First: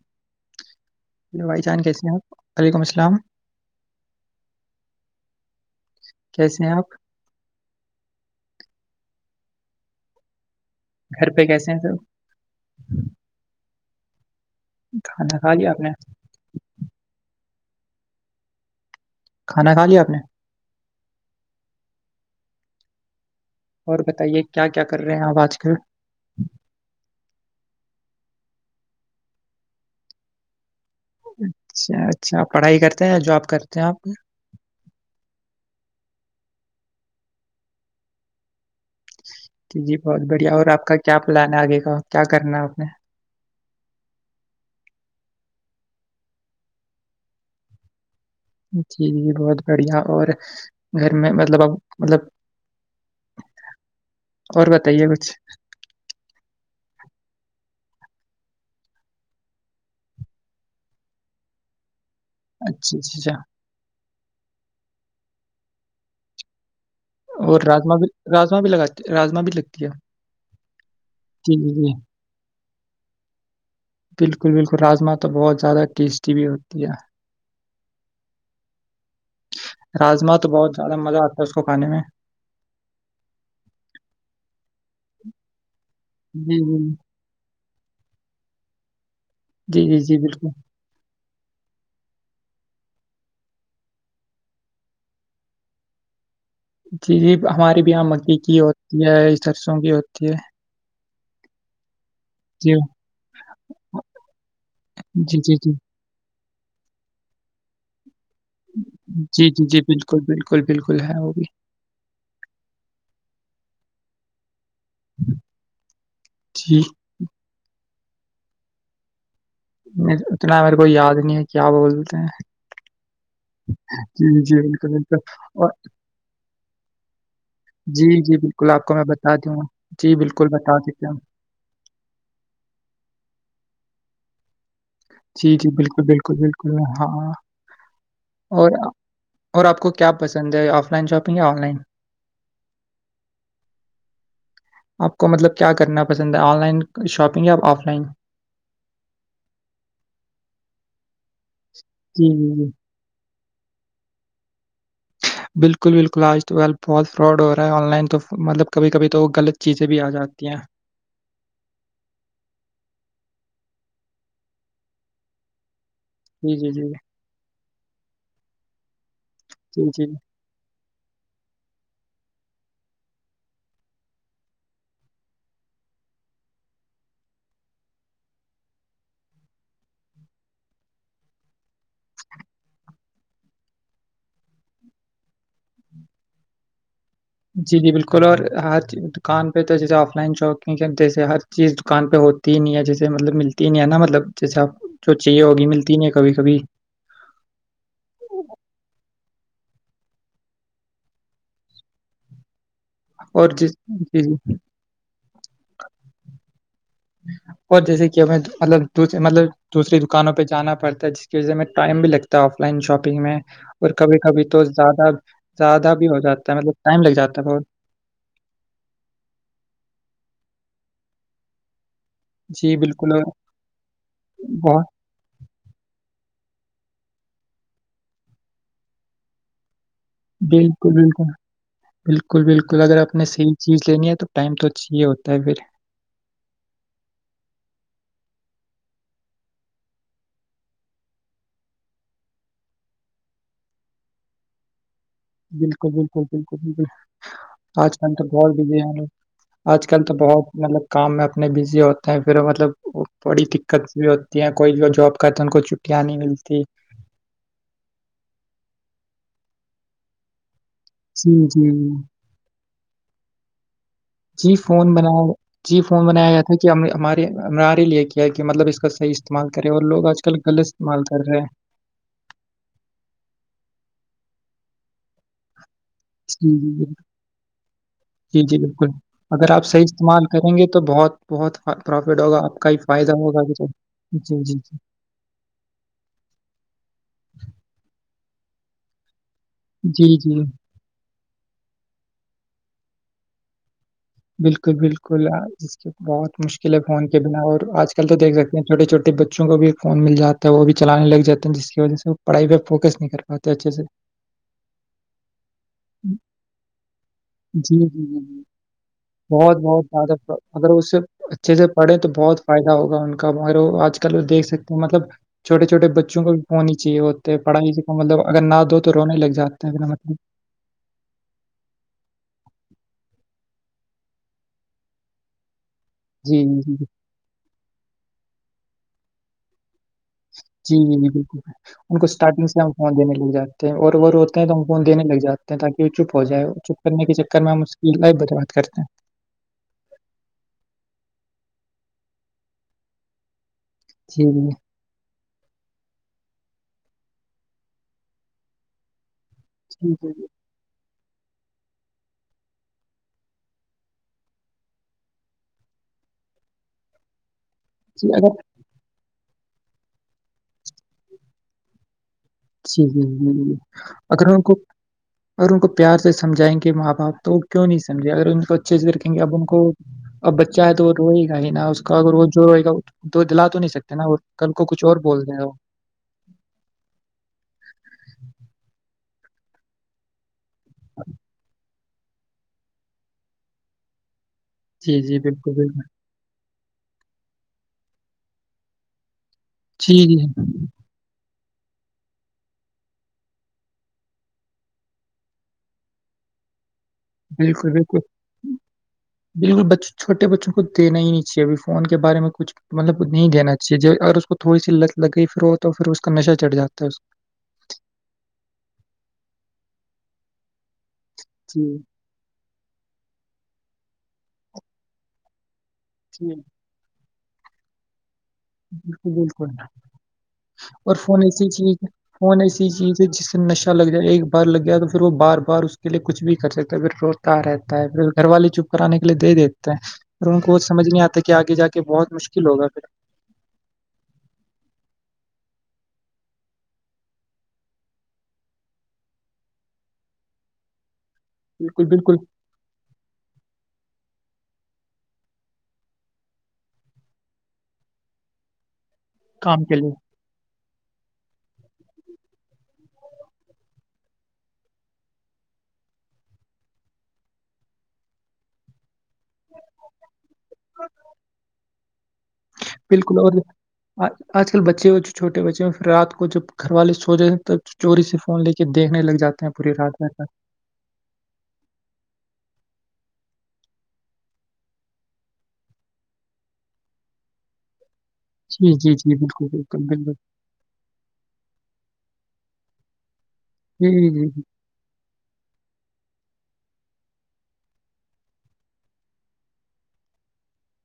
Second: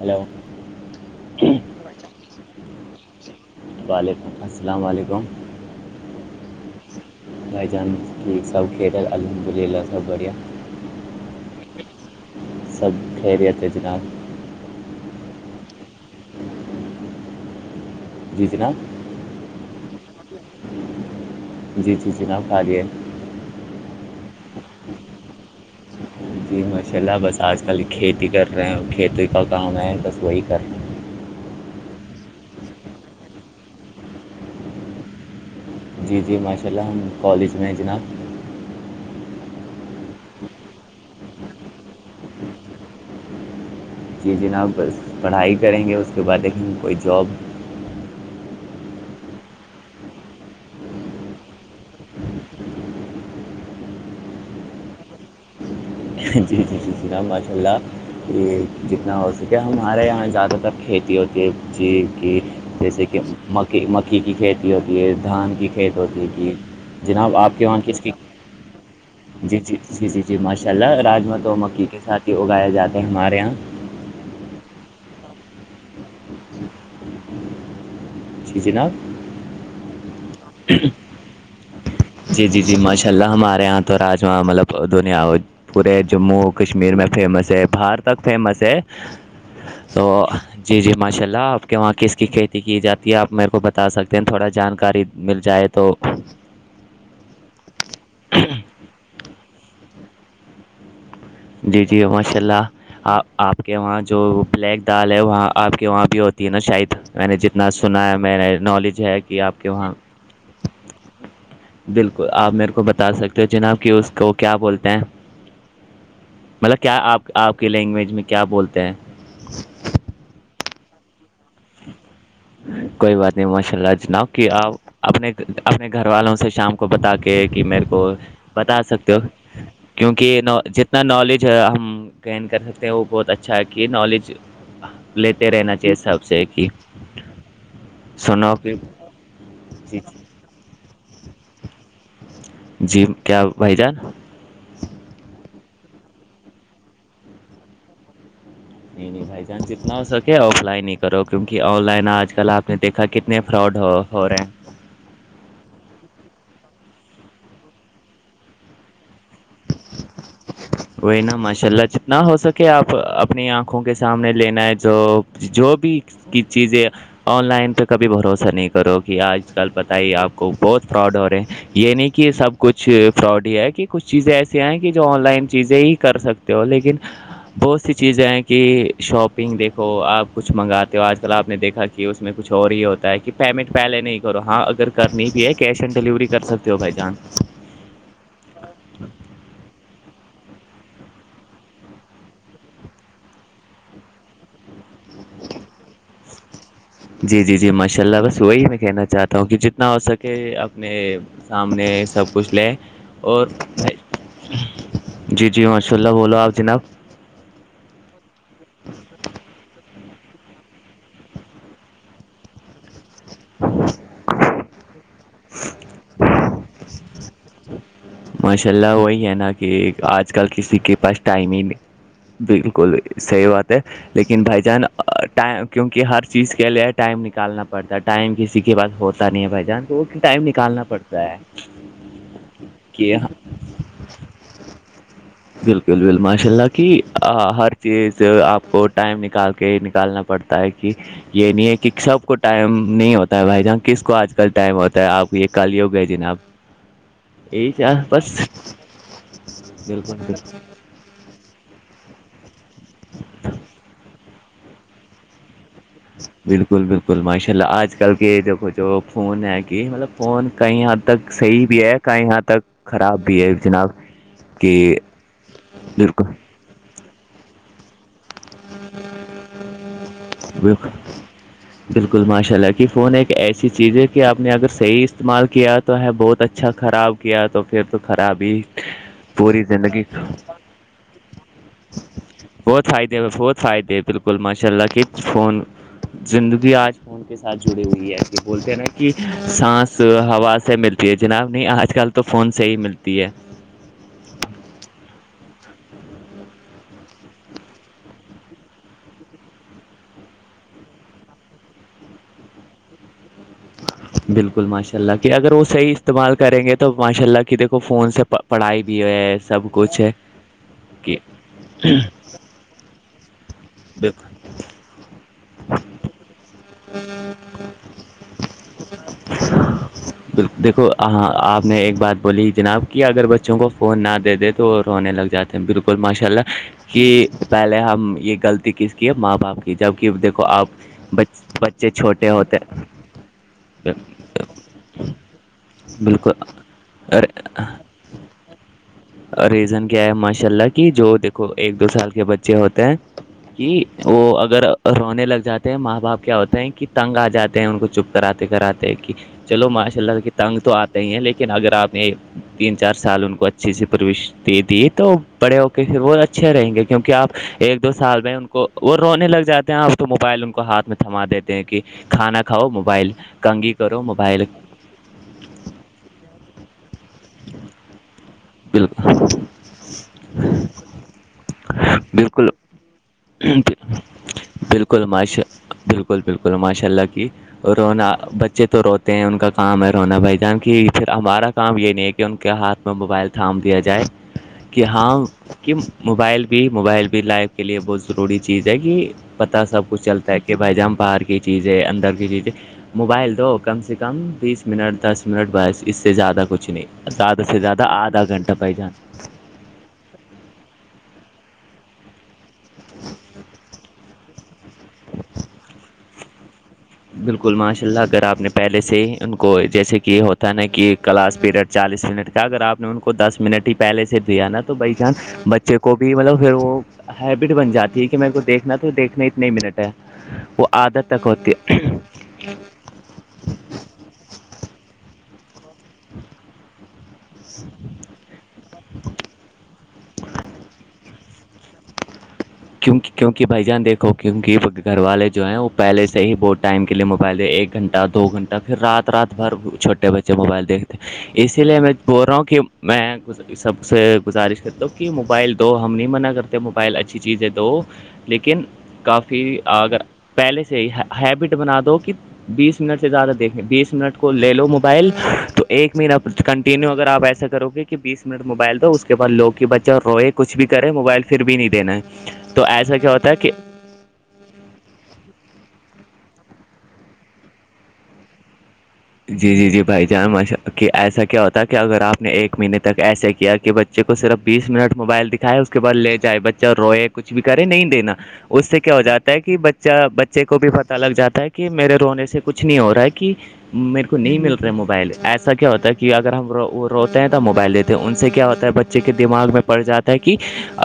Hello لو بھائی جان کیسے ہیں آپ وعلیکم السلام وعلیکم السلام علیکم کیسے ہیں آپ بھائی چانس کی سب کھیل ہے الحمد للہ سب بڑھیا گھر پہ کیسے ہیں سر سب خیریت ہے جناب کھانا کھا لیا آپ نے جی جناب کھانا کا لیا آپ نے جی جی جناب کہال ہے اور بتائیے کیا کیا کر رہے ہیں آپ آج کل جی ماشاء اللہ بس آج کل کھیتی کر رہے ہیں کھیتی کا کام ہے بس وہی کر رہے اچھا اچھا پڑھائی کرتے ہیں یا جاب کرتے ہیں آپ جی جی ماشاء اللہ ہم کالج میں ہیں جناب جی بہت بڑھیا اور آپ کا کیا پلان ہے آگے کا کیا کرنا آپ نے جی جناب پڑھائی کریں گے اس کے بعد ایکیں کوئی جاب جی جی بہت بڑھیا اور گھر میں مطلب اب مطلب اور بتائیے کچھ جی جی جی جی ر ماشاء اللہ یہ جتنا ہو سکے ہمارے یہاں زیادہ تر کھیتی ہوتی ہے جی کہ اچھا جیسے اچھا کہ اچھا مکی مکھی کی کھیتی ہوتی ہے دھان کی کھیتی ہوتی ہے کہ جناب آپ اور کے وہاں راجما کس بھی کی راجما بھی لگاتی راجما بھی جی جی لگتی ہے جی جی جی ماش راجمت اور جی جی مکی جی کے ساتھ ہی اگائے جاتے ہیں ہمارے یہاں بالکل بالکل راجما تو بہت زیادہ ٹیسٹی بھی ہوتی ہے جی جناب راما تو بہت زیادہ مزہ آتا ہے اس کو کھانے میں جی جی جی ماشاء اللہ ہمارے یہاں تو راجما مطلب دھنیا پورے جموں جی جی کشمیر میں فیمس ہے بار تک فیمس ہے جی، جی، تو جی، بالکل۔ جی جی ماشاء اللہ آپ کے وہاں کس کی کھیتی کی جاتی یہ آپ میرے کو بتا سکتے ہیں تھوڑا جانکاری مل جائے تو جی جی ہمارے بھی یہاں مکئی کی ہوتی ہے سرسوں کی ہوتی ہے جی جی ماشاء اللہ جی، آپ آپ کے وہاں جو بلیک دال ہے جی، وہاں جی، جی، آپ کے وہاں بھی ہوتی ت نا شاید میں نے جتنا سنا ہے میں نے نالج ہے کہ جی آپ جی کے جی وہاں بالکل بالکل بالکل ہے وہ بھی بالکل آپ میرے کو بتا سکتے ہو جناب کہ اس کو کیا بولتے ہیں مطلب جی، کیا آپ آپ کی لینگویج میں کیا بولتے ہیں اتنا میرے کو یاد نہیں ہے کیا بولتے ہیں کوئی بات نہیں ماشاء اللہ جناب جی، کہ جی، آپ بالکل، بالکل اپنے اور اپنے گھر والوں سے شام کو کو بتا کے کہ میرے کو جی، جی، بالکل بتا آپ کو میں سکتے ہو بتا دوں گا، جی، کیونکہ بالکل ن بتا جتنا سکتے ہیں ہم، نالج جو ہم گین کر سکتے ہیں وہ بہت اچھا کہ نالج لیتے جی، جی، رہنا چاہیے بالکل، حساب بالکل، سے کہ بالکل، ہاں سنو اور کہ اور آپ کو جی کیا پسند ہے آف لائن شاپنگ یا آن لائن جی کیا بھائی جان آپ کو مطلب کیا کرنا پسند ہے آن لائن شاپنگ یا آف لائن نہیں نہیں بھائی جان جتنا ہو سکے آف لائن ہی کرو کیونکہ آن لائن جی، آج جی، کل جی۔ آپ نے دیکھا کتنے فراڈ ہو ہو رہے ہیں بالکل بالکل آج تو آل بہت فراڈ ہو رہا ہے آن لائن تو مطلب کبھی کبھی تو غلط چیزیں بھی آ جاتی ہیں وہی نا ماشاء اللہ جتنا ہو سکے آپ اپنی آنکھوں کے سامنے لینا ہے جو جو بھی کی جی، جی، جی، چیزیں آن لائن پہ کبھی بھروسہ نہیں کرو گی آج کل جی، جی، بتائی آپ کو بہت پراؤڈ ہو رہ ہے یہ نہیں کہ سب کچھ فراڈ ہی ہے کہ کچھ چیزیں ایسسی ہیں کہ جو آن لائن چیزیں ہی کر سکتے ہو لیکن بہت سی چیزیں ہیں کہ شاپنگ دیکھو آپ کچھ منگاتے ہو آج کل آپ نے دیکھا کہ کہ اس میں کچھ اور یہ ہوتا ہے کہ پیمنٹ پہلے نہیں کرو ہاں اگر کرنی بھی ہے کیش آن ڈلیوری کر سکتے ت بھ جان جی جی بالکل اور ہاتر دکان پہ تو جیسے آف لائن شاپنگ کر جیسے ہر چیز دکان پہ ہوتی ہی نہیں ہے جیسے مطلب ملتی ہی نہیں ہے نا مطلب جیسے آپ جو چاہیے ہوگی ملتی نہیں کبھی کبھی جی جی جی ماشاء اللہ بس وہی میں کہنا چاہتا ہوں کہ جتنا ہو سکے اپنے سامنے سب کچھ لے اور جس جی، جی، جی جی ماشاء اللہ بولو آپ جناب اور جیسے کہ ہمیں مطلب دوسرے مطلب دوسری دکانوں پہ جانا پڑتا ہے جس کی وجہ ہم ٹائم بھی لگتا ہے آف لائن شاپنگ میں اور کبھی کبھی تو زیادہ زیادہ بھی ہو جاتا ہے مطلب ٹائم لگ جاتا ہے بہت ماشاء اللہ وہی ہے نا کہ اج کل کسی کے پاس ٹائم ہی جی، بالکل اور صحی بات ہے لیکن بھائی بہت جان ٹ کیونکہ ہر چیز کے لیے ٹائم نکالنا پڑتا ہے ٹائم کسی کے باس ہوتا نہیں ہے بھائی جان تو ٹائم نکالنا بالکل پڑتا بالکل ہے بالکل بالکل اگر کہ آپ نے صحیح چیز لینی ہے تو ٹائم تو اچھی ہی ہوتا ہے پھر بل بل ماشاء اللہ کی ہر چیز آپ کو ٹائم نکال کے ہی نکالنا پڑتا ہے کہ یہ نہیں ہے کہ سب کو ٹائم نہیں ہوتا ہے بھائی جہان کس کو آج کل ٹائم ہوتا ہے آپ کو بالکل بالکل بالکل بالکل یہی آج چاہ کل تو بس بہت بزی ہیں لوگ آج کل تو بالکل بہت مطلب کام میں اپنے بزی ہوتے ہیں پھر مطلب بڑی دقت بھی ہوتی ہے کوئی جو جاب کرتا ہیں ان کو چھٹیاں نہیں ملتی بالکل بالکل ماشاء اللہ آج کل کے دھو جو فون ہے کہ مطلب فون کہیں ہد تک جی صحیح جی بھی ہے کہیں ہد تک خراب بھی ہے جناب جی کہ فون بنایا جی فون بنایا بالکل گیا تھا کہ ہمارے ہمارے لیے کہ کیا کہ مطلب اس کا صحیح استعمال کرے اور لوگ آج کل گلت بالکل استعمال کر رہے بالکل ماشاء اللہ کہ فون ایک ایسی چیز ہے کہ آپ نے اگر صحیح استعمال کیا تو ہے بہت جی اچھا جی خراب کیا تو پھر تو خراب جی، جی، ہی بالکل۔ اگر پوری آپ صحیح زندگی استعمال کریں گے تو بہت پروفٹ ہوگا آپ کہی بہت فائدہ فائدے ہوگا بھی بہت تو فائدے بالکل جی، جی، ماشاء جی۔ اللہ کہ فون زندگی آج فون کے ساتھ جڑی ہوئی ہے کہ بولتے نہیں کہ سانس جی، جی، ہوا سے ملتی ہے جناب نہیں آج کل تو فون سے ہی ملتی ہے بالکل بالکل ج بہت مشکل ہے فون کے بنا اور آج کل تو دیکھ سکتے ہیں چوٹے چھوٹے بچوں کو بھی ایک فون مل جا تو وہ بھی چلانے لگ جاتے ہیں جس کی وجہ سے وہ پڑھائی پہوکس نہیں کر بہت اچھے سے بالکل ماشاء اللہ کہ اگر وہ صحیح استعمال کریں گے تو ماشاء اللہ کہ جی، دیکھو جی، فون جی، سے جی، پڑھائی بھی ہے بہت سب بہت کچھ ہے زیادہ اگر اس سے کہ اچھے سے پڑے تو بہت فائدہ ہوگا ان کو کار آج کل دیکھ سکتے ہیں مطلب چھوٹے چھوٹے بچوں کو بھی ہونی چاہیے ہوتے ہے پڑھائی کو مطلب اگر نہ دو تو رونے لگ جاتا ہے مطلب دیکھو ہاں آپ نے ایک بات بولی جناب کہ اگر بچوں کو فون نہ دے دے تو رونے لگ جاتے بالکل ماشاء جی، اللہ جی، جی، کہ پہلے ہم یہ غلطی کس کی ہے ماں باپ کے جی جی جی بالکل بچے ان کو چھوٹے اسٹارٹنگ ہوتے سے ہم س دینے لگ جاتے ہیں اور وہ رو تو ہم فون دینے لگ جاتے ہیں تاکہ وہ چپ ہو جائے بالکل اور چپ کرنے کے چکر میں ہم اس کی لائف برباد کرتے ہیں ریزن کیا ہے ماشاء اللہ کی جو دیکھو ایک دو سال کے بچے ہوتے ہیں کہ جی، وہ جی، اگر اور رونے لگ جاتے ہیں ماں باپ کیا ہوتے ہیں کہ تنگ آ جاتے ہیں ان کو چپ کراتے کراتے کہ چلو ماشاء جی، اللہ جی، کی تنگ تو آتے ہی ہیں لیکن اگر آپ نے تین چار سال ان کو اچ اچھی سے پروشتی دی تو بڑے ہو کے پھر وہ اچھے رہیں گے کیونکہ آپ ایک دو جی، سال اگر میں کو وہ رونے لگ جاتے ہیں اب تو موبائل ان کو ہاتھ میں تھما دیتے ہیں کہ کھانا کھاؤ جی جی موبائل جی جی کنگھی کرو اگر ان موبائل کو اگر ان کو پیار سے سمجائیں گے ماں باپ تو کیوں نہیں سمجھے اگر ان کو اچھے سے رکھیں گے بالکل اب ان کو اب بچہ ہے تو وہ روے گا ہی نا اس کا اگر وہ جو بالکل روے گا تو دلا تو نہیں سکتے نا اور کل کو کچھ اور بالکل بول ماشا دے وہ بالکل بالکل ماشاء اللہ کی رونا بچے تو روتے ہیں ان کا کام ہے رونا بھائی جانک پھر ہمارا کام یہ نہیں ہے کہ ان کے ہاتھ میں موبائل تھام دیا جائے کہ جی، ہاں جی، بالکل، کہ بالکل، موبائل بھی موبائل بھی لائف کے لیے بہت ضروری چیز ہے کہ پتہ سب جی، کچھ جی، چلتا ہے کہ بھائی جاں بہار کی چیزیں اندر کی چیزیں موبائل دو کم سے کم بیس منٹ دس منٹ بس اس سے زیادہ کچھ نہیں زیادہ سے بالکل، زیادہ بالکل۔ آدھا گھنٹہ بھائی جان بالکل بچ چھوٹے بچوں کو دینا ہی نہیں چاہیےبھی فون کے بارے میں کچھ مطلب نہیں دینا چاہیے جو اگر اس کو تھوڑی سی لت لگی پھر ہو تو پھر اس کا نشہ چڑھاتا ہے بالکل ماشاء اللہ اگر آپ نے پہلے سے ہی ان کو جیسے کہ یہ ہوتا نا کہ کلاس پیریڈ جی چالیس منٹ کا اگر آپ نے ان کو دس منٹ ہی پہلے سے دیا نا تو بھائی جان چالس بچے کو کو بھی جی مطلب پھر وہ ہیبٹ بن جاتی ہے کہ میں دیکھنا تو بالکل دیکھنا بالکل اتنی منٹ ہے وہ اور عادت فون تک ایسی ہوتی ہے فون ایسی چیز ہے جس سے نشہ لگ جائے ایک بار لگ گیا تو پھر وہ بار بار اس لیے کچھ بھی کر سکتا ہے پھر روتا رہتا ہےھر گھر والے چپ کرانے کے لیے دے دیتے ہیں اور ان کو وہ سمجھ نہیں آتا کہ آگے جا کے بہت مشکل ہوگا پھر کیونہ کیونکہ بھائی جان دیکو کیونکہ گھر والے جو ہیں وہ پہلے سے ہی بہت ٹائم کے لیے موبائلے ایک گھنٹہ دو گھنٹہ پھر رات رات بھر چھوٹے بچے موبائل دیکھتے ہیں اسی لیے بالکل میں بالکل بول رہا ہوں کہ میں سب سے گزارش کرتا ہوں کہ موبائل دو ہم نہیں منع کرتے موبائل اچھے چیزیں دو لیکن کافی کام کے لیے اگر پہلے سے ہی ہیبٹ بنا دو کہ بیس منٹ سے زیادہ دیکھیں بیس منٹ کو لے لو موبائل تو ایک مب کنٹینیو اگر آپ ایسا و گے کہ بیس منٹ موبائل دو اس کے بع لوگ کی بچہ اور روئے کچھ بھی کریں موبائل پھر بھی نہیں دینا ہے تو ایسا کیا بالکل ہوتا اور ہے کہ آ آج کل بچے بے چوٹے بچے ہیں پ رات کو جب گھر والے سو جے ہیں تب چوری سے فون لے کے دیکھنے لگ جاتے ہیں جی جی پوری جی رات بھائی بھر تک جان ماشا کہ ایسا کیا ہوتا ہے کہ اگر آپ نے ایک مہینے تک ایسے کیا کہ بچے کو صرف بیس منٹ موبائل دکھ کھائے اس کے بعد لے جائے بچہ روئے کچھ بھی کرے نہیں دینا اس جی سے جی کیا ہو جی جاتا ہے بالکل کہ بالکل بچہ بالکل بچے کے کو بھی پتا لگ جاتا ہے کہ میرے رونے سے کچھ نہیں ہو رہا ہے کہ جی میرے کو جی نہیں جی مل موبائل ایسا کیا ہوتا ہے کہ اگر ہم روتے ہیں تو موبائل دیتے ہیں ان سے کیا ہوتا ہے بچے کے دماغ میں پڑ جاتا کہ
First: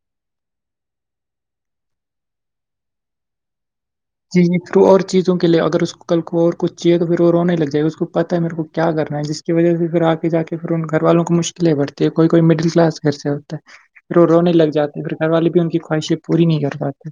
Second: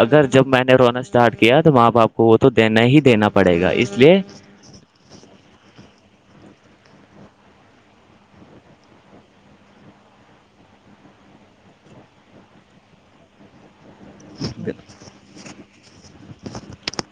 اگر جب میں نے رونا اسٹارٹ کیا تو وہاں باپ کو وہ تو دینا ہی دینا پڑے گا اس لیے جیھر اور چیزوں کے لیے اگر اس کو کل کو اور کچ چیے تو پھر وہ رونے لگ جائے گا اس کو پتا ہے میرے کو کیا کرنا ہے جس کی وجہ سے پھر آ کے جا کے پھر ان گھر والوں کو مشکلیں بڑتی ہے کوئی کوئی مڈل کلاس گھر سے ہو پھر وہ رونے لگ جاتے ہیں پھر گھر والے بھی ان کی خواہشیں پوری نہیں کر پاتے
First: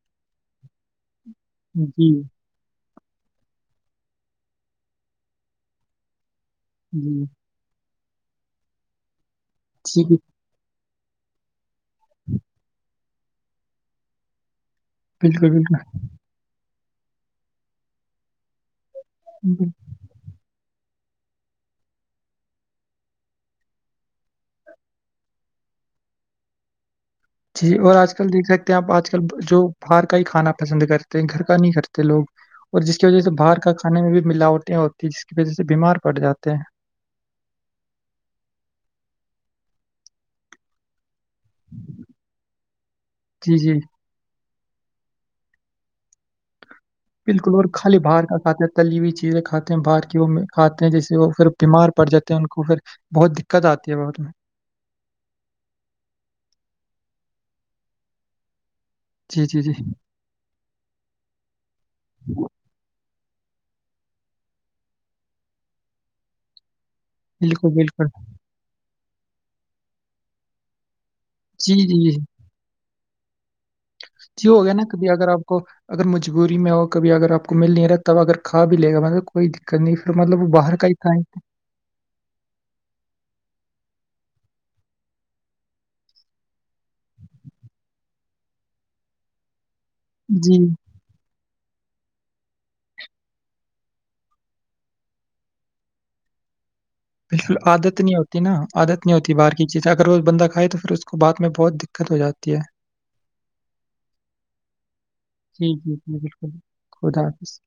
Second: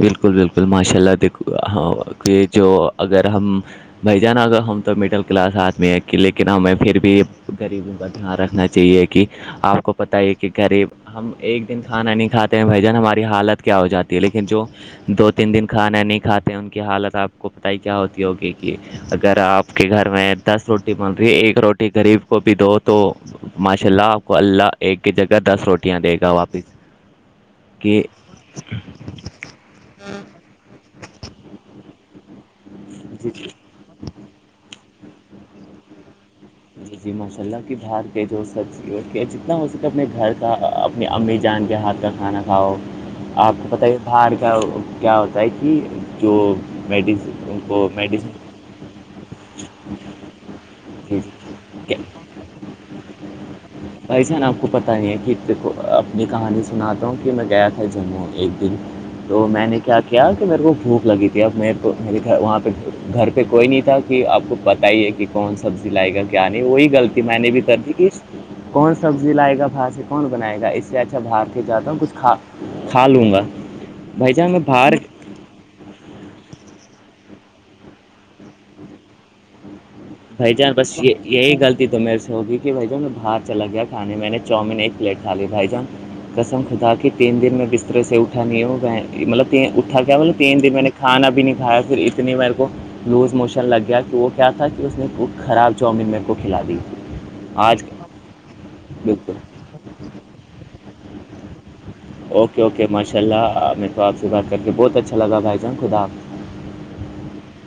بالکل بالکل ماشاء اللہ دیکھ جی ہ جو اگر ہم بھائی جان اگر ہم تو مڈل کلاس آدمی ہیں کہ لیکن ہمیں پھر بھی جی غریبوں کا دھیان رکھنا چاہیے کہ آپ کو پتہ جی ہے کہ غریب ہم ایک دن کھانا نہیں کھاتے ہیں بھائی جان ہماری حالت کیا ہو جاتی ہے لیکن جو دو بالکل تین دن کھانا نہیں کھاتے ہیں ان کی حالت آپ کو پتہ ہی کیا ہوتی ہوگی اگر بالکل آپ کے گھر میں دس روٹی بن رہی ہے ایک روٹی غریب کو بھی دو تو ماشاء اللہ آپ کو اللہ ایک کی جگہ دس روٹیاں دے گا واپس جی اور کہ آج کل دیکھ سکتے ہیں آپ آج کل جو باہر کا ہی کھانا پسند کرتے گھر کا نہیں کرتے لوگ اور جس کی وجہ سے باہر کا کھانے میں بھی ملاوٹیں ہوتی ہیں جس کی وجہ سے بیمار پڑ جاتے ہیں جی ماشاء اللہ کی باہر کے جو سبزی کے جتنا ہو سکے اپنے گھر اپنی امی جان کے ہاتھ کا کھانا کھاؤ آپ جی جی کو پت ہی ہاڑ کا کیا ہوتا ہے کہ جو میڈیس بالکل ان اور کو خالی باہار کا میڈیسن ساتھ تلی ہوئی چیزیں کھاتے ہیں باہر کی وہ کھاتے ہیں جس سے وہ پھر بیمار پڑ جاتے ہیں ان کو پھر بہت دقت آتی ہے بہت میں پسا ن آپ کو پتا پت یہ کہ کو اپنی کہانی سناتا ہوں کہ میں گیا تھا جنموں ایک دن جی تو جی میں جی نے کیا کیا کیا کہ میرے کو بھوک لگی تھی اب میرے کو میرے گھر وہاں پہ گھر پہ کوئی نہیں تھا کہ آپ کو بتائیے کہ کون سبزی لائے گ کیا نہیں وہی گلط معنی بھی بالکل کر دی بالکل کہ کون سبزی لائے گا بھ سے کون بنائے گا اس سے اچھا بھاگ کے جی جاتا ہوں جی کچھ کھا کھا لوں گا بھائی جان کیوں میں ہو گیا نا باہر کبھی اگر آپ کو اگر مجبوری میں ہو کبھی اگر آپ کو مل نہیں رہا تب اگر کھا بھی لے گا مطلب کوئی دقت نہیں پھر مطلب وہ بھائی جان باہر کا بس ہی یہ کھائیں گے۔ یہی غلطی تو میرے سے ہوگی دٹھے بھائی جان میں باہر چلا گیا کھانے میں نے چاومین ایک پلیٹ کھا لی بھائی جان کسم خدا کے تین دن میں بستر سے اٹھا نہیں ہوں مطلب اٹھا کیا بولے تین جی دن میں نے کھانا بھی نہیں کایا پھر اتنی میر کو لوز موشن لگ گیا کہ وہ کیا تھا کہ اس نے خراب چاؤمین میرے کو کھلا دی تھی بالکل عادت نہیں ہوتی نا عادت نہیں ہوتی باہر کی چیزیں اگر وہ بندہ کھائے تو پھر اس کو بد میں بہت دق اوکے اوکے ماشاء اللہ میرے کو آپ سے بات کر کے بہت اچھا لگا بھائی جی، جان جی، خدا جی، بالکل، خدا حافظ